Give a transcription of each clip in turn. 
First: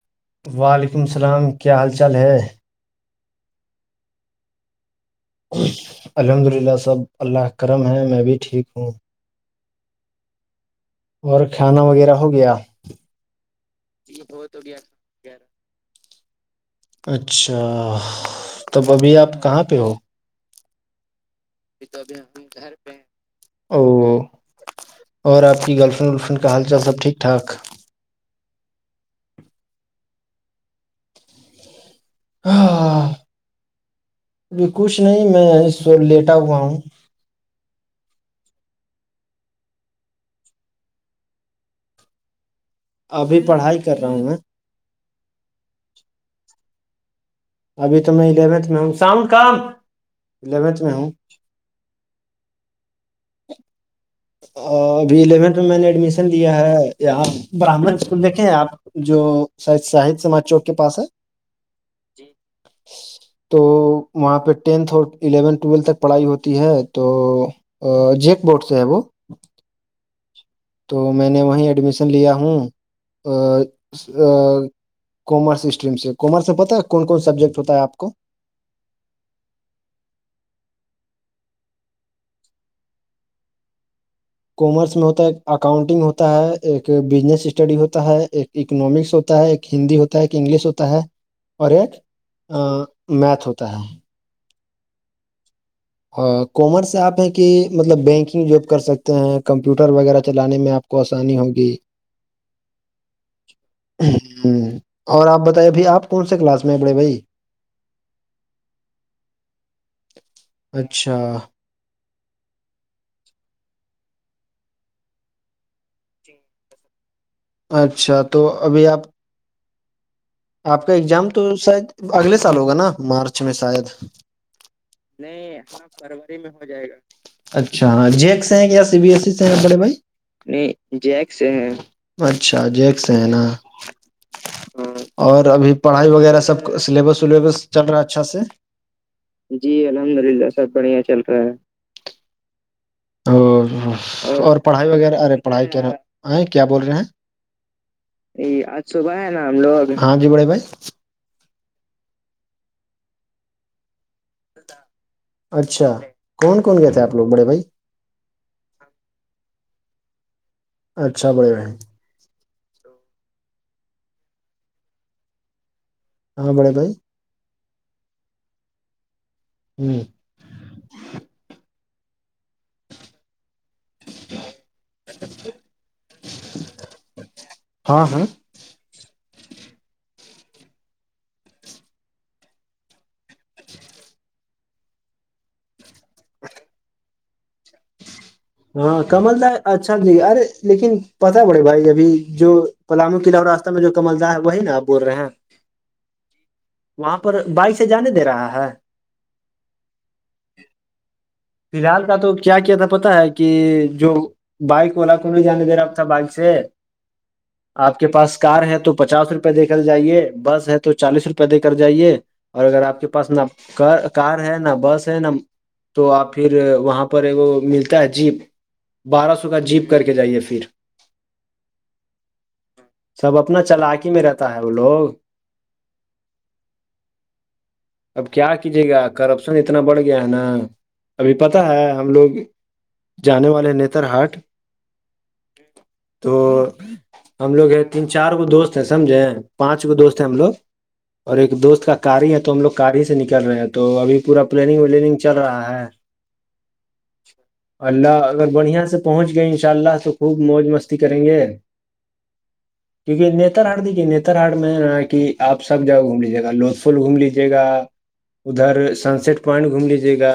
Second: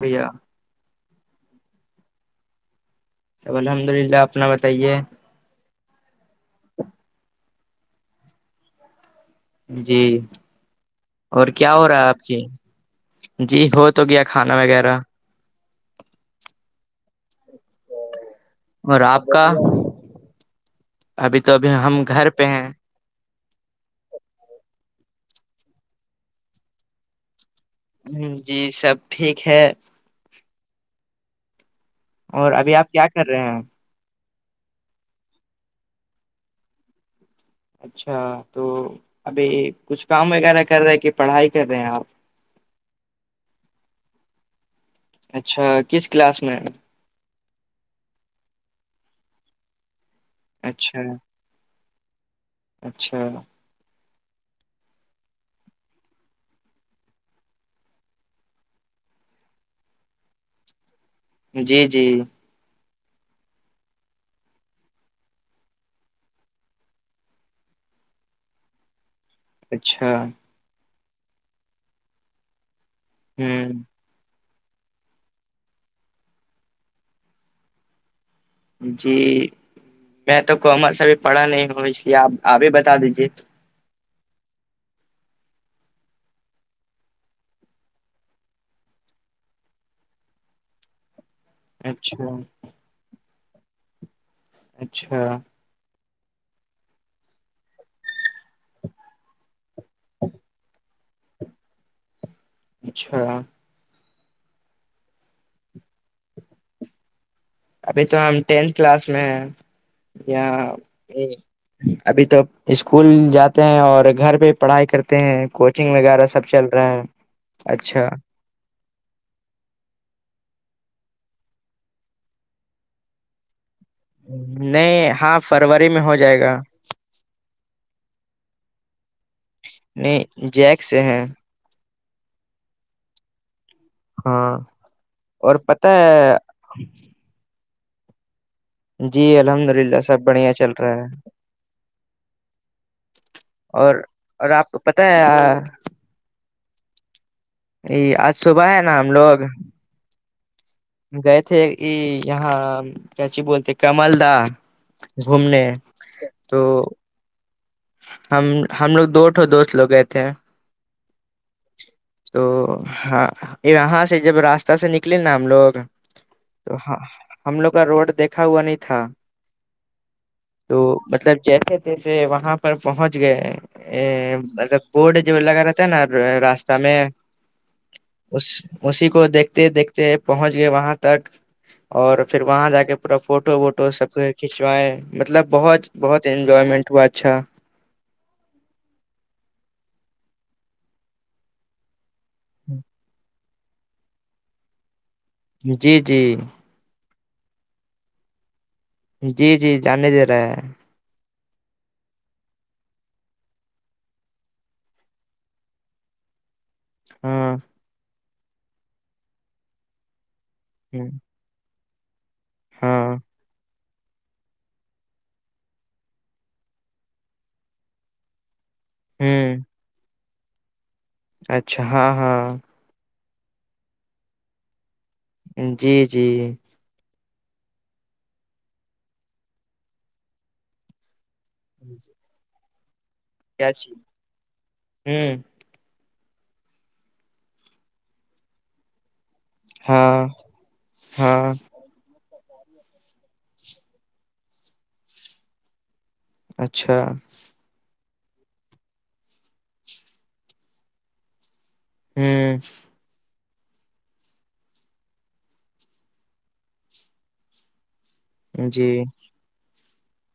بھیا وعلیکم السلام کیا حال چال ہے الحمد للہ اپنا بتائیے الحمد للہ سب اللہ کرم ہے میں بھی ٹھیک ہوں جی اور کیا کھانا ہو رہا ہے وغیرہ آپ کی گیا جی ہو تو گیا یہ ہو کھانا تو گیا وغیرہ اچھا تب اور ابھی آپ کا کہاں پہ ہو ابھی تو ابھی ہم گھر پہ ہیں او اور آپ کی گرل فرینڈ ولفرینڈ کا حال چال سب ٹھیک ٹھاک ہ جی سب ٹھیک ہے اور ابھی آپ ہاں، کیا کر رہے ہیں ابھی کچھ نہیں میں لیٹا ہوا ہوں اچھا تو ابھی کچھ کام وغیرہ کر رہے کہ پڑھائی کر رہے ہیں آپ ابھی پڑھائی کر رہا ہوں میں اچھا کس کلاس میں ابھی تو میں الیونتھ میں ہوں شام کام الیونتھ میں اچھا ہوں اچھا ابھی الیونتھ میں میں نے ایڈمیشن لیا ہے یہاں براہمن اسکول دیکھیں آپ جواہ شاہد سماج چوک کے پاس ہے جی جی تو وہاں پہ ٹینتھ اور الیونتھ ٹویلتھ تک پڑھائی ہوتی ہے تو جیک بوٹ سے ہیں وہ اچھا تو میں نے وہیں ایڈمیشن لیا ہوں ہوں کامرس اسٹریم سے کامرس میں پتا ہے کون کون سبجیکٹ ہوتا ہے آپ کو جی میں تو کامرس ابھی پڑھا نہیں ہوں اس لیے آپ آب بھی بتا دیجیے کامرس میں ہوتا ہے ایک اکاؤنٹنگ ہوتا ہے ایک بزنس اسٹڈی ہوتا ہے ایک اکنامکس ہوتا ہے ایک ہندی ہوتا ہے ایک انگلش ہوتا ہے اور ایک اچھا میتھ ہوتا ہے اچھا ہ کامرس آپ ہیں کہ مطلب بینکنگ جاب کر سکتے ہیں کمپیوٹر وغیرہ چلانے میں آپ کو آسانی ہوگی اچھا ہ اور آپ بتے بھائی آپ کون سے کلاس میں بڑے بھائی ابھی تو ہم ٹینتھ کلاس میں اچھا ابھی تو اسکول جاتے ہیں اور گھر پہ پڑھائی کرتے ہیں کوچنگ وغیرہ سب چل رہے ہیں اچھا تو ابھی آپ آپ کا اگزام تو شاید اگلے سال ہوگا نا مارچ میں شاید نہیں ہاں فروری میں ہو فروری میں ہو جائے گا اچھا جیک سے ہیں کیایا سی بی ایس ای سے ہیں بڑے بھائی نہیں جیک سے ہیں اچھا جیک سے ہے نا ہاں اور ابھی پتہ پڑھائی وغیرہ ہے سب سلیبس ولیبس چل رہا اچھا سے جی الحمد للہ سب بڑھیا چل رہا ہے اور اور آپ کو پڑھائی پتہ وغیرہ ارے ہے پڑھائی کیا کیا بول رہے ہیں جی آج صبح ہے نا ہم لوگ ہاں جی بڑے بھائی گئے تھے یہاں کیاچی بولتے کمل دا اچھا کون کون گ تھے آپ لوگ بڑے بھائی ہم ہم لوگ دوٹو دوست لوگ گئے تھے اچھا بڑے رہ ہیں تو ہاں یہاں سے جب راستہ سے نکلے نا ہم لوگ ہاں بڑے تو بھائی ہم لوگ کا روڈ دیکھا ہوا نہیں تھا ہوں تو مطلب جیسے تیسے وہاں پر پہنچ گئے ا بورڈ ج لگ رہاتا ہےا ر سے ہاں ہاں اس اسی کو دیکھتے دیکھتے پہنچ گئے وہاں تک اور پھر وہاں جا کے پورا فوٹو ووٹو سب کھینچوائے مطلب بہت بہت انجوائمنٹ ہوا اچھا ہاں کمل داس اچھا ج ارے لیکن پت بڑے بھائی ابھی جو پلامو قلعہ اور راستہ میں جو کمل دار ہے وہی نا آ بول رہے ہیں جی جی وہاں پر بائک سے جانے دے رہا ہے جی جی جاننے دے رہا ہے فی الحال کا تو کیا کیا تھا پتا ہے کہ جو بائک وولا کو بھی جانے د راب تھا بائک سے ہاں آپ کے پاس کار ہے تو پچاس روپئے دیکھل جائیے بس ہے تو چالیس روپئے پ دے کر جائیے اور اگر آپ کے ہاں پاس نہ ک کار ہے نہ بس ہے نہ تو آپ پھر وہاں پر ایک ملتا ہے جیپ بارہ سو ہوں کا جیپ کر کے جائیے پھر اچھا ہاں ہاں سب اپنا چلاکی میں رہتا ہے وہ لوگ جی جی اب کیا کیجیے گا کرپشن اتنا بڑھ گیا ہے نا ابھی پتا ہے ہم لوگ جانے والے کیا چی نتر ہاٹ ہوں تو ہم لوگ یہ تین چار گ دوست ہیں سمجھے پانچ گو دوست ہاں ہیں ہم لوگ اور ایک ہاں دوست کا کاراری ہے تو ہم لوگ کار ہی سے نکل رہے ہیں تو ابھی پورا پلاننگ ولیننگ چل رہا ہے اچھا اللہ اگر بڑھیا سے پہنچ گئے انشاء اللہ تو خوب موج مستی کریں گے ہوں کیونکہ نیتر ہاٹ دیکھیے نیتر ہاٹ میں آپ سب جگہ گھوم لیجیے گا لوت فل گھوم لیجیے گا جی ادھر سن سٹ پوائنٹ گھوم لیجیے گا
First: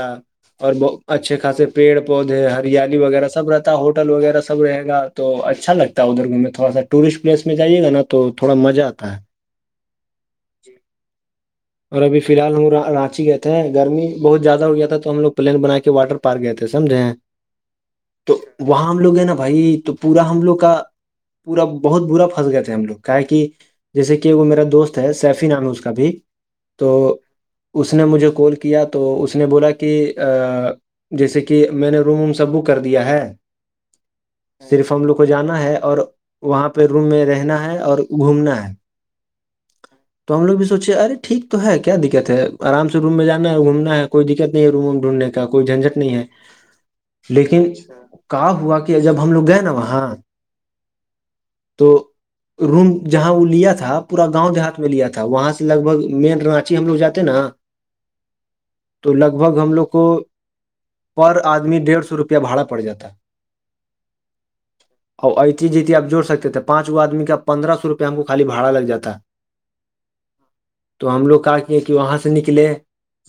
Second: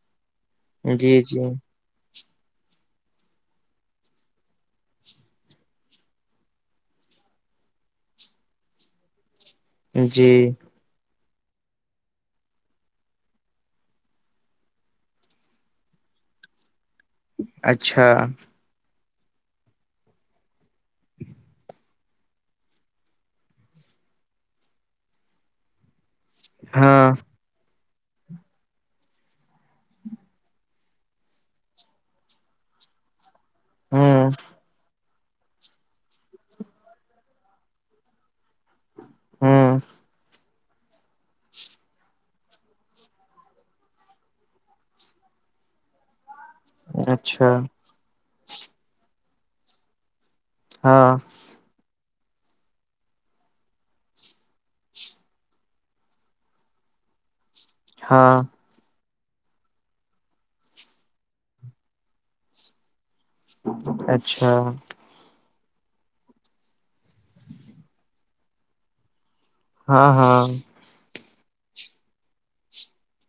اور بت جی اچھے جی خاصے پیڑ پودے ہریالی وغیرہ سب رہتا ہے ہوٹل وغیرہ سب رہے گا تو اچھا لگتا ہے ادھر گھومنے تھوڑا سا ٹورسٹ پلیس میں جائیے گا نا تو تھوڑا مزہ آتا ہے جی اور ابھی فی الحال ہم رانچی گئے تھ ہیں گرمی بہت زیادہ ہو گیا تھا تو ہم لوگ پلین بنا کے واٹر پارک گئے تھے سمجھے ہیں اچھا تو وہاں ہم لوگ ہیں نا بھائی تو پورا ہم لوگ کا پورا بہت برا پھنس گئے تھے ہم لوگ کا کہ جیسے کہ وہ میرا دوست ہے سیفی نام ہے اس کا بھی ہاں تو اس نے مجھے کال کیا تو اس نے بولا کہ جیسے کہ میں نے روم ووم سب بک کر دیا ہے ہوں صرف ہم لوگ کو جانا ہے اور وہاں پہ روم میں رہنا ہے اور گھومنا ہے ہاں تو ہم لگ بھی سوچے آے ٹھیک تو ہے کیا دقت ہے آرام سے روم میں جانا ہے اور گھومنا ہے کوئی دقت نہیں ہے روم ووم ڈھونڈنے کا کوئی جھنجٹ نہیں ہے اچھا لیکن کہ ہوا کہ جب ہم لوگ گئے نا وہاں ہاں تو روم جہاں وہ لیا تھا پورا گاؤں دیہات میں لیا تھا وہاں سے لگ بھگ مین رانچی ہم لوگ جات ہیں نا ہاں تو لگ بھگ ہم لوگ کو پر آدمی ڈیڑھ سو روپیہ بھڑا پڑ جاتا ہے اچھا اور ایتی جیتیپ جوڑ سکتے تھے پانچ وہ آدمی کا پندرہ سوپے ہم کو خالی باڑا لگ جاتا ہاں ہاں تو ہم لوگ کہ کیے کہ وہاں سے نکلے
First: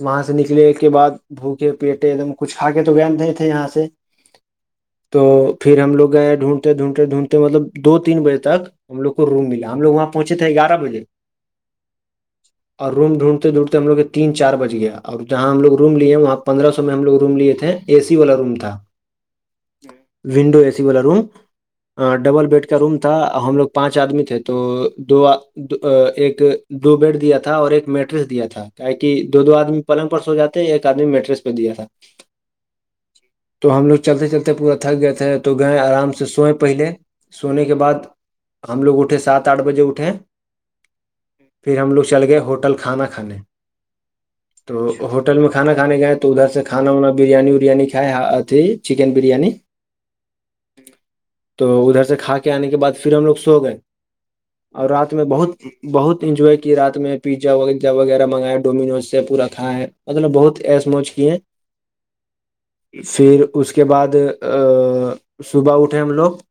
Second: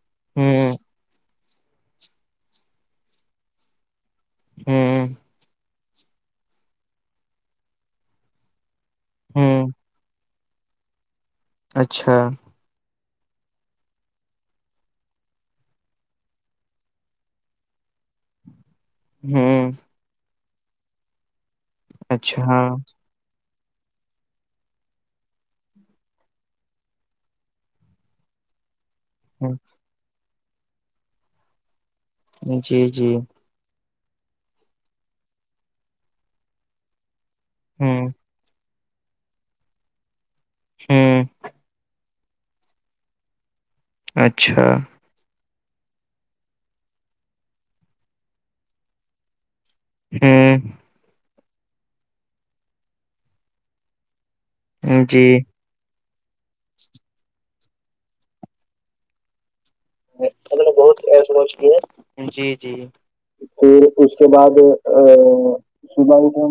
وہاں سے نکلے ہوں کے بعد بھوکے پیٹے ایک دم کچھ کھا کے تو گد نہیں تھے یہاں سے ہوں تو پھر ہم لگ گئے ہیں ڈھونڈتے ڈھونڈتے ڈونڈتے مطلب دو تین بجے تک ہم لو کو روم ہوں ملا ہم لوگ وہاں پہنچ تھ گارہ بجے اچھا اور روم ڈھونڈتے ڈھونڈتے ہم لوگ تین چار بج گیا اور جہاں ہم لوگ روم لیے وہاں پندرہ سو میں ہم لگ روم لیے تھے اے سی والا روم تھا ہوں ونڈو اے سی والا روم ہ اچھا ڈبل بیڈ کا ہاں روم تھا ہم لوگ پانچ آدمی تھے تو دو ایک دو بیڈ دیا تھا اور ایک میٹرس دیا تھا کہ دو دو آدمی پلنگ پر سواتے ایک آدمی میٹریس پہ دیا تھا جی جی تو ہم لوگ چلتے چلتے پورا تھک گئے تھے تو گئے آرام سے سوئے پہلے سونے کے بعد ہوں ہم لوگ اٹھے سات آٹھ بجے اٹھے ہوں پھر ہم لوگ چل گئے ہوٹل کھانا کھانے اچھا تو ہوٹل میں کانا کھانے گئے تو ادھر سے کانا وانا بریانی وریانی کھائے اھی چکن بریانی ہوں تو ادھر سے کھا کے آنے کے بعد پھر ہم لوگ سو گئے اور رات میں جی بہت بہت انجوائے کی رات میں پیزا وغیرہ منگائے ہے ڈومینوز سے پورا کھا ہے مطلب بہت نے ایس موج کیے واچ کی ہے جی جی پھر اس کے بعد ا صبح اٹھے ہم لوگ [inaudible]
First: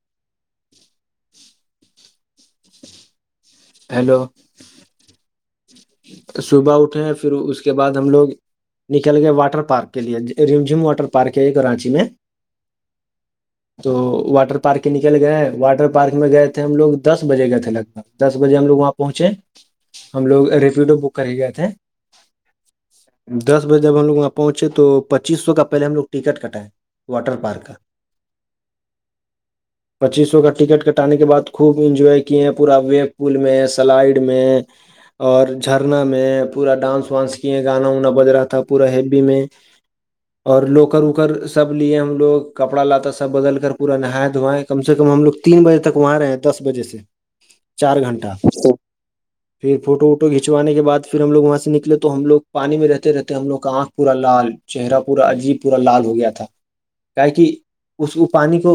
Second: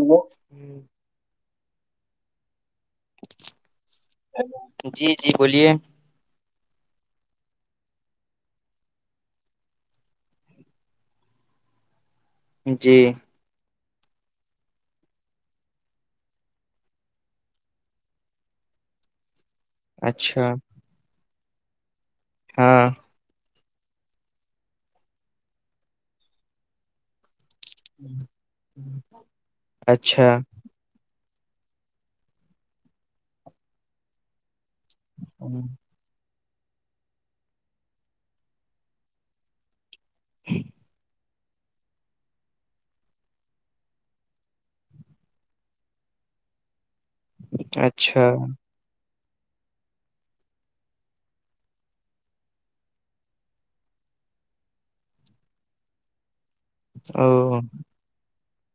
ہیلو جی جی بولیے صبح اٹھے پھر اس کے بعد ہم لوگ نکل گئے واٹر پارک کے لیے رم جھم واٹر پارک ہے یہ کراچی میں جی تو واٹر پارک کے نکل گئے واٹر پارک میں گئے تھے ہم لوگ دس بجے گئے تھے لگ بھگ دس بجے ہم لوگ وہاں پہنچے ہم اچھا لوگ ریفیوٹو بک کرے گئے تھے ہاں دس بجے جب ہم لوگ وہاں پہنچے تو پچیس سو کا پہلے ہم لوگٹکٹ کٹائے واٹر پارک کا پچیس اچھا سو کا ٹکٹ ک ہٹانے کے بعد خوب انجوائے کیے ہیں پورا ویم پل میں سلائڈ میں اور نا میں پورا ڈانس وانس کیے گانا وانا بج رہا تھا پورا ہیبی میں اور لوکر اوکر [inaudible] سب لیے ہم لگ کپڑا لاتا سب بدل کر پورا نہائے دھوائیں کم سے کم ہم لوگ تین بجے تک وہاں رہ تھ دس بجے سے چار اچھا گھنٹہ پھر فوٹ اوٹ فوٹو کھنچانے کے بع پھر ہم لوگ وہاں سے نکلے تو ہم لگ پانی میں رہتے رہتے ہیں ہم لوگ کا آنکھ پورا لال چہرہ پورا عجیب پورا لال ہو گیا تھا کیا کہ او اس پانی کو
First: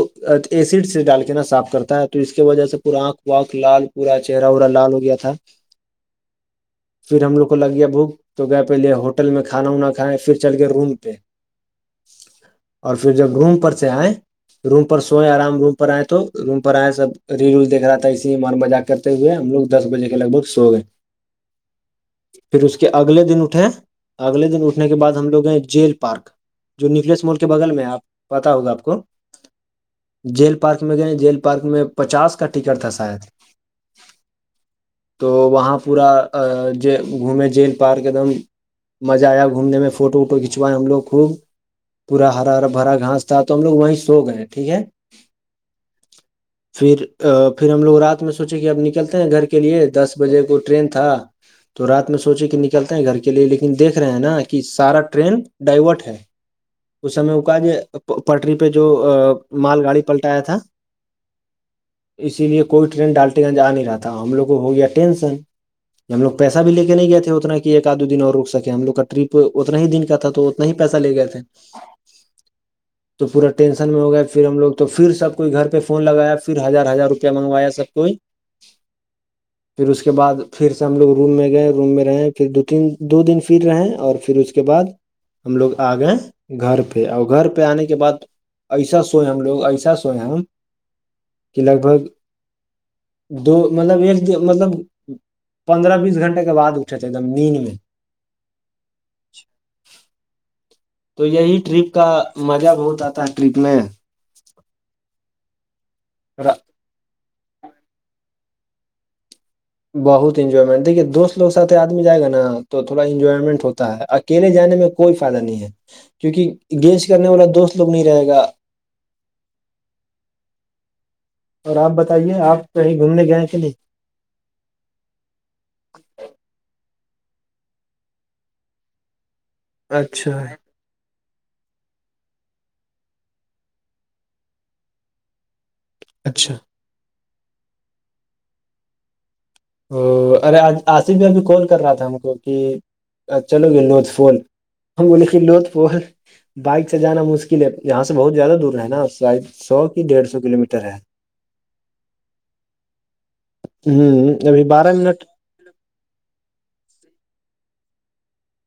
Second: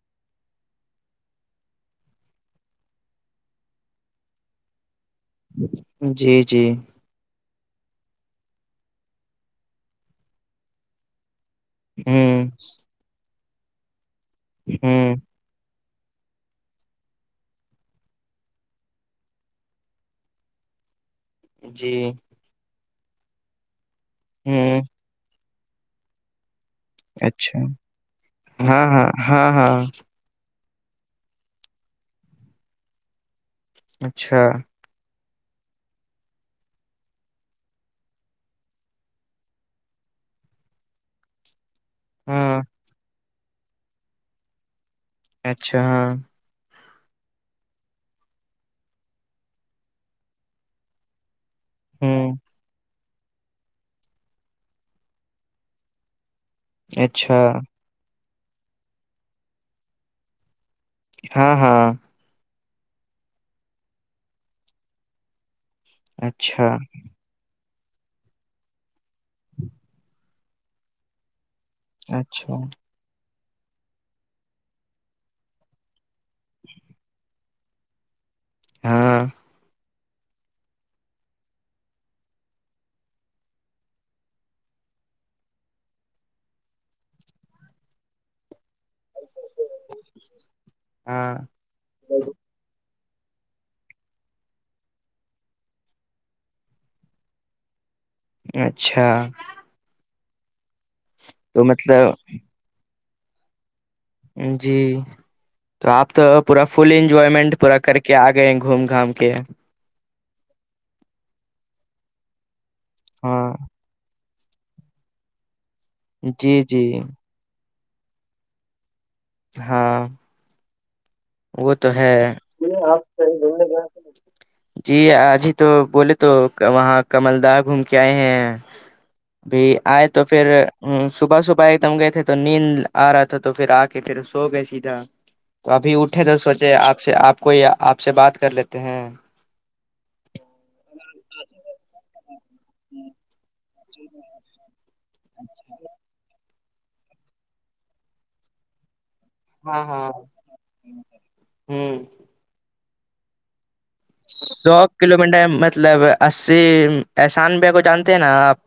ایسڈ سے ڈال کے نا صاف کرتا ہے تو اس کی وجہ سے پورا آنکھ وکھ لال پورا چہرہ اورا لال ہو گیا تھا جی جی پھر ہم لوگ کو لگ گیا بھوک تو گئے پہلے ہوٹل میں کھانا وناا کھائے پھر چل گئے روم پہ ہوں اور پھر جب روم پر سے آئے روم پر ہوں سوئے آرام روم پر آئے تو روم پر آئے سب ریل ول دیک رہا تھا اسی من مجاق کرتے ہوئے ہم لوگ دس بجے کے لگ بگ سو گئے جی پھر اس کے اگلے دن اٹھے اگلے دن ہوں اٹھنے کے بعد ہم لوگ گئے جیل پارک جو نیکلیس مال کے اچھا بغل میں آپ پت ہوگا ہاں آپ کو ہاں ہاں ہاں جیل پارک میں گئے جیل پارک میں پچاس کا ٹکٹ تھا شاید اچھا تو وہاں پورا ج گھومے جیل پارک ایک دم مزہ آیا گھومنے میں فوٹو ووٹو کھنچوائے ہم لوگ خوب پورا ہرا ہاں ہرا ہھرا گھاس تھا تو ہم لوگ وہیں سو گئے ٹھیک ہے اچھا ہاں پھر پھر ہم لوگ رات میں سوچے کہ اب نکلتے ہیں گھر کے لیے دس بجے کو ٹرین تھا تو رات میں ہوں سوچے کہ نکلتا ہیں گھر کے لیے لیکن دیکھ رہے ہیں نا کہ سارا ٹرین ڈائورٹ ہے اس سمے اچھا وہ کا جو پٹری پہ جو مال گاڑی پلٹایا تھا ہاں ہاں اسی لیے کوئی ٹرین ڈالٹے گنجا نہیں رہاتا ہم لوگ کو ہو گیا ٹینشن ہم لوگ پیسہ اچھا بھی لے کے نہیں گئے تھے اتنا کہ ایک آد دو دن اور رک سکے ہم لوگ کا ٹرپ اتنا ہی دن کا تھا تو اتنا ہی پیسہ لے گئے تھے اچھا تو پورا ٹینشن میں ہو گیا پھر ہم لگ تو پھر سب کوئی گھر پہ فون لگایا پھر ہزار ہزار روپیہ منگایا سب کوئی ہاں پھر اس کے بعد پھر سے ہم لوگ روم میں گئے روم میں رہے پھر دو تین دو دن پھر رہے اور پھر اس کے بعد ہم لوگ آ گئے گھر پہ اور گھر پہ آنے کے بعد ایسا سوئے ہم لوگ ایسا سوئے ہم ہاں کہ لگ بھگ دو مطلب ایک دن مطلب پندرہ بیس گنٹ کے بعد اٹھتے ایک دم نیند میں اچھا تو یہی ٹرپ تھا مزہ بہت آتا ہے ٹرپ میں جی تو آپ تو را- پورا فل انجوائمنٹ پورا کر کے آگیے گئے گھوم گھام کے بہت انجوائمنٹ دکھیے دوست لوگ ساتھ آدمی جائے گا نا تو تھوڑا ہاں انجوائمنٹ ہوتا ہے اچھا اکیلے جانے میں کوئی فائدہ نہیں ہے کیونکہ جی جی گینس کرنے والا دوست لوگ نہیں رہے گا ہاں وہ اور آپ تو ہے بتائیے آپ کہیں گھومنے گئے کہ نہیں جی آج ہی تو بولے تو وہاں کمل دہ گھوم کے آئے ہیں ابھی آئے تو اچھا پھر ہمم صبح صبح ایک دم گئے تھے تو نیند آ رہا تھا تو پھر آ کے پھر سو گئے سیدھا تو ابھی اٹھے تو اچھا سوچے آپ سے آپ کوئی آپ سے بات کر لیتے ہیں ارے آصف بھی ابھی کال کر رہا تھا ہم کو کہ [inaudible] چلو گے لوت فول ہم بولے کہ لوت فول بائک سے جانا مشکل ہے یہاں سے بہت زیادہ دور ہے نا شاید ہاں سو کی ہاں ڈیڑھ سو کلو میٹر ہے ہمم ہ ابھی سو بارہ کلو منٹ میٹر مطلب اسی احسان بیا کو جانتے ہیں نا آپ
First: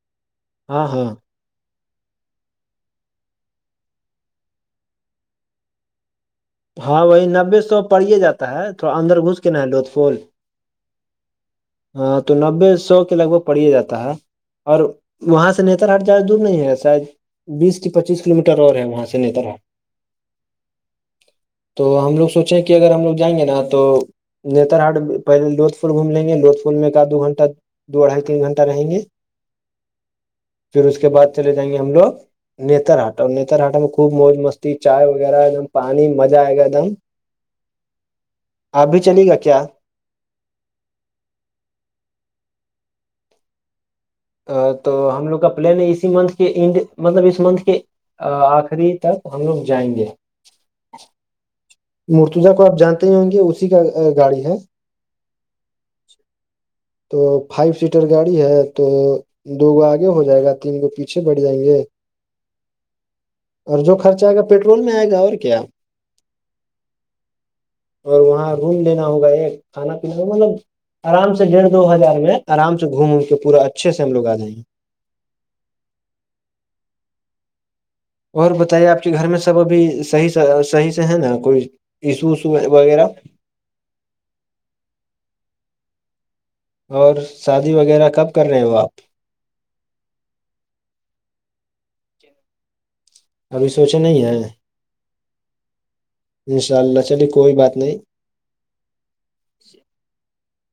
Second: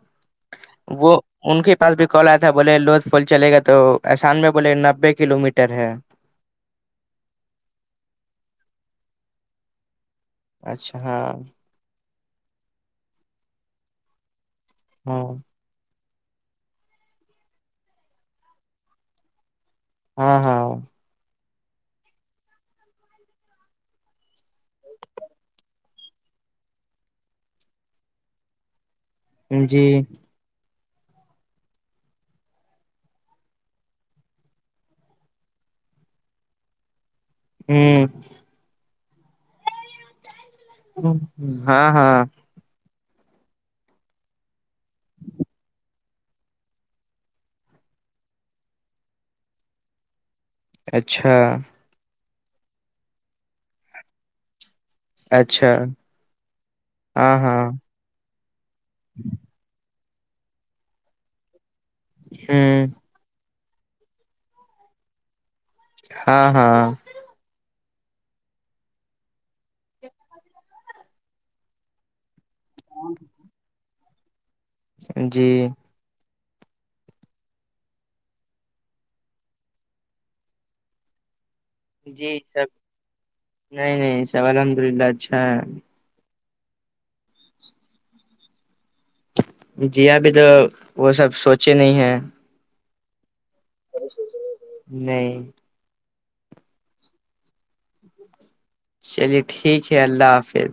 ہاں ہاں وہ ان کے پاس بھی کل آیا تھا بولے لوت فول چلے گا تو احسان میں بولے نبے کلو میٹر ہے ہاں وہی نبے سو پڑے جاتا ہے تھوڑا اندر گھس کے نا ہے لوت پھول اچھا ہاں ہاں تو نبے سو کے لگ بھگ پڑے جاتا ہے اور وہاں سے نیتر ہاٹ زیادہ دور نہیں ہے شاید بیس پچیس کلو میٹر اور ہے وہاں سے نیتر ہاٹ ہاں ہاں تو ہم لوگ سوچیں کہ اگر ہم لوگ جائیں گے نا تو نیتر ہاٹ پہلے لوت فول گھوم لیں گے لوت فول فول میں کا دو گھنہ دو ڈھائی تین گھنٹہ رہیں گے جی پھر اس کے بعد چلے جائیں گے ہم لوگ نتر ہاٹ نتر ہاٹٹ میں خوب موج مستی چائے وغیرہ ایک دم پانی مزہ آئے گا ایک دم ہمم آپ بھی چلیے گا کیا ہاں ہاں تو ہم لوگ کا پلان ہے اسی منتھ کے انڈ مطلب اس منتھ کے آخری تک ہم لوگ جائیں گے اچھا مرتوزا کو آپ جانتے ہی ہونگے اسی کا گاڑی ہے اچھا تو ہاں ہاں فائیو سیٹر گاڑی ہے تو دو گو آگے ہو جائے گا تین گو پیچھے بڑ جائیں گے ہاں اور جو خرچہ آئے گا پیٹرول میں آئے گا اور کیا ہاں ہاں اور وہاں روم لینا ہوگا یہ کھانا پیین کا مطلب آرام سے ڈیڑھ دو ہزار میں آرام سے گھوموم کے پورا اچھے سے ہم لوگ آ جائیں گے جی اور بتائیے آپ کے گھر میں سب ابھی صحیح صحیح سے ہے نا کوئی ایشو جی وشو سب وغیرہ نہیں نہیں سب الحمد للہ اچھا ہے اور شادی وغیرہ کب کر رہے ہو آپ جی ابھی تو وہ سب سوچے نہیں ہیں ابھی سوچے نہیں ہیں نہیں ان شاء اللہ چلیے کوئی بات نہیں چلیے ٹھیک ہے اللہ حافظ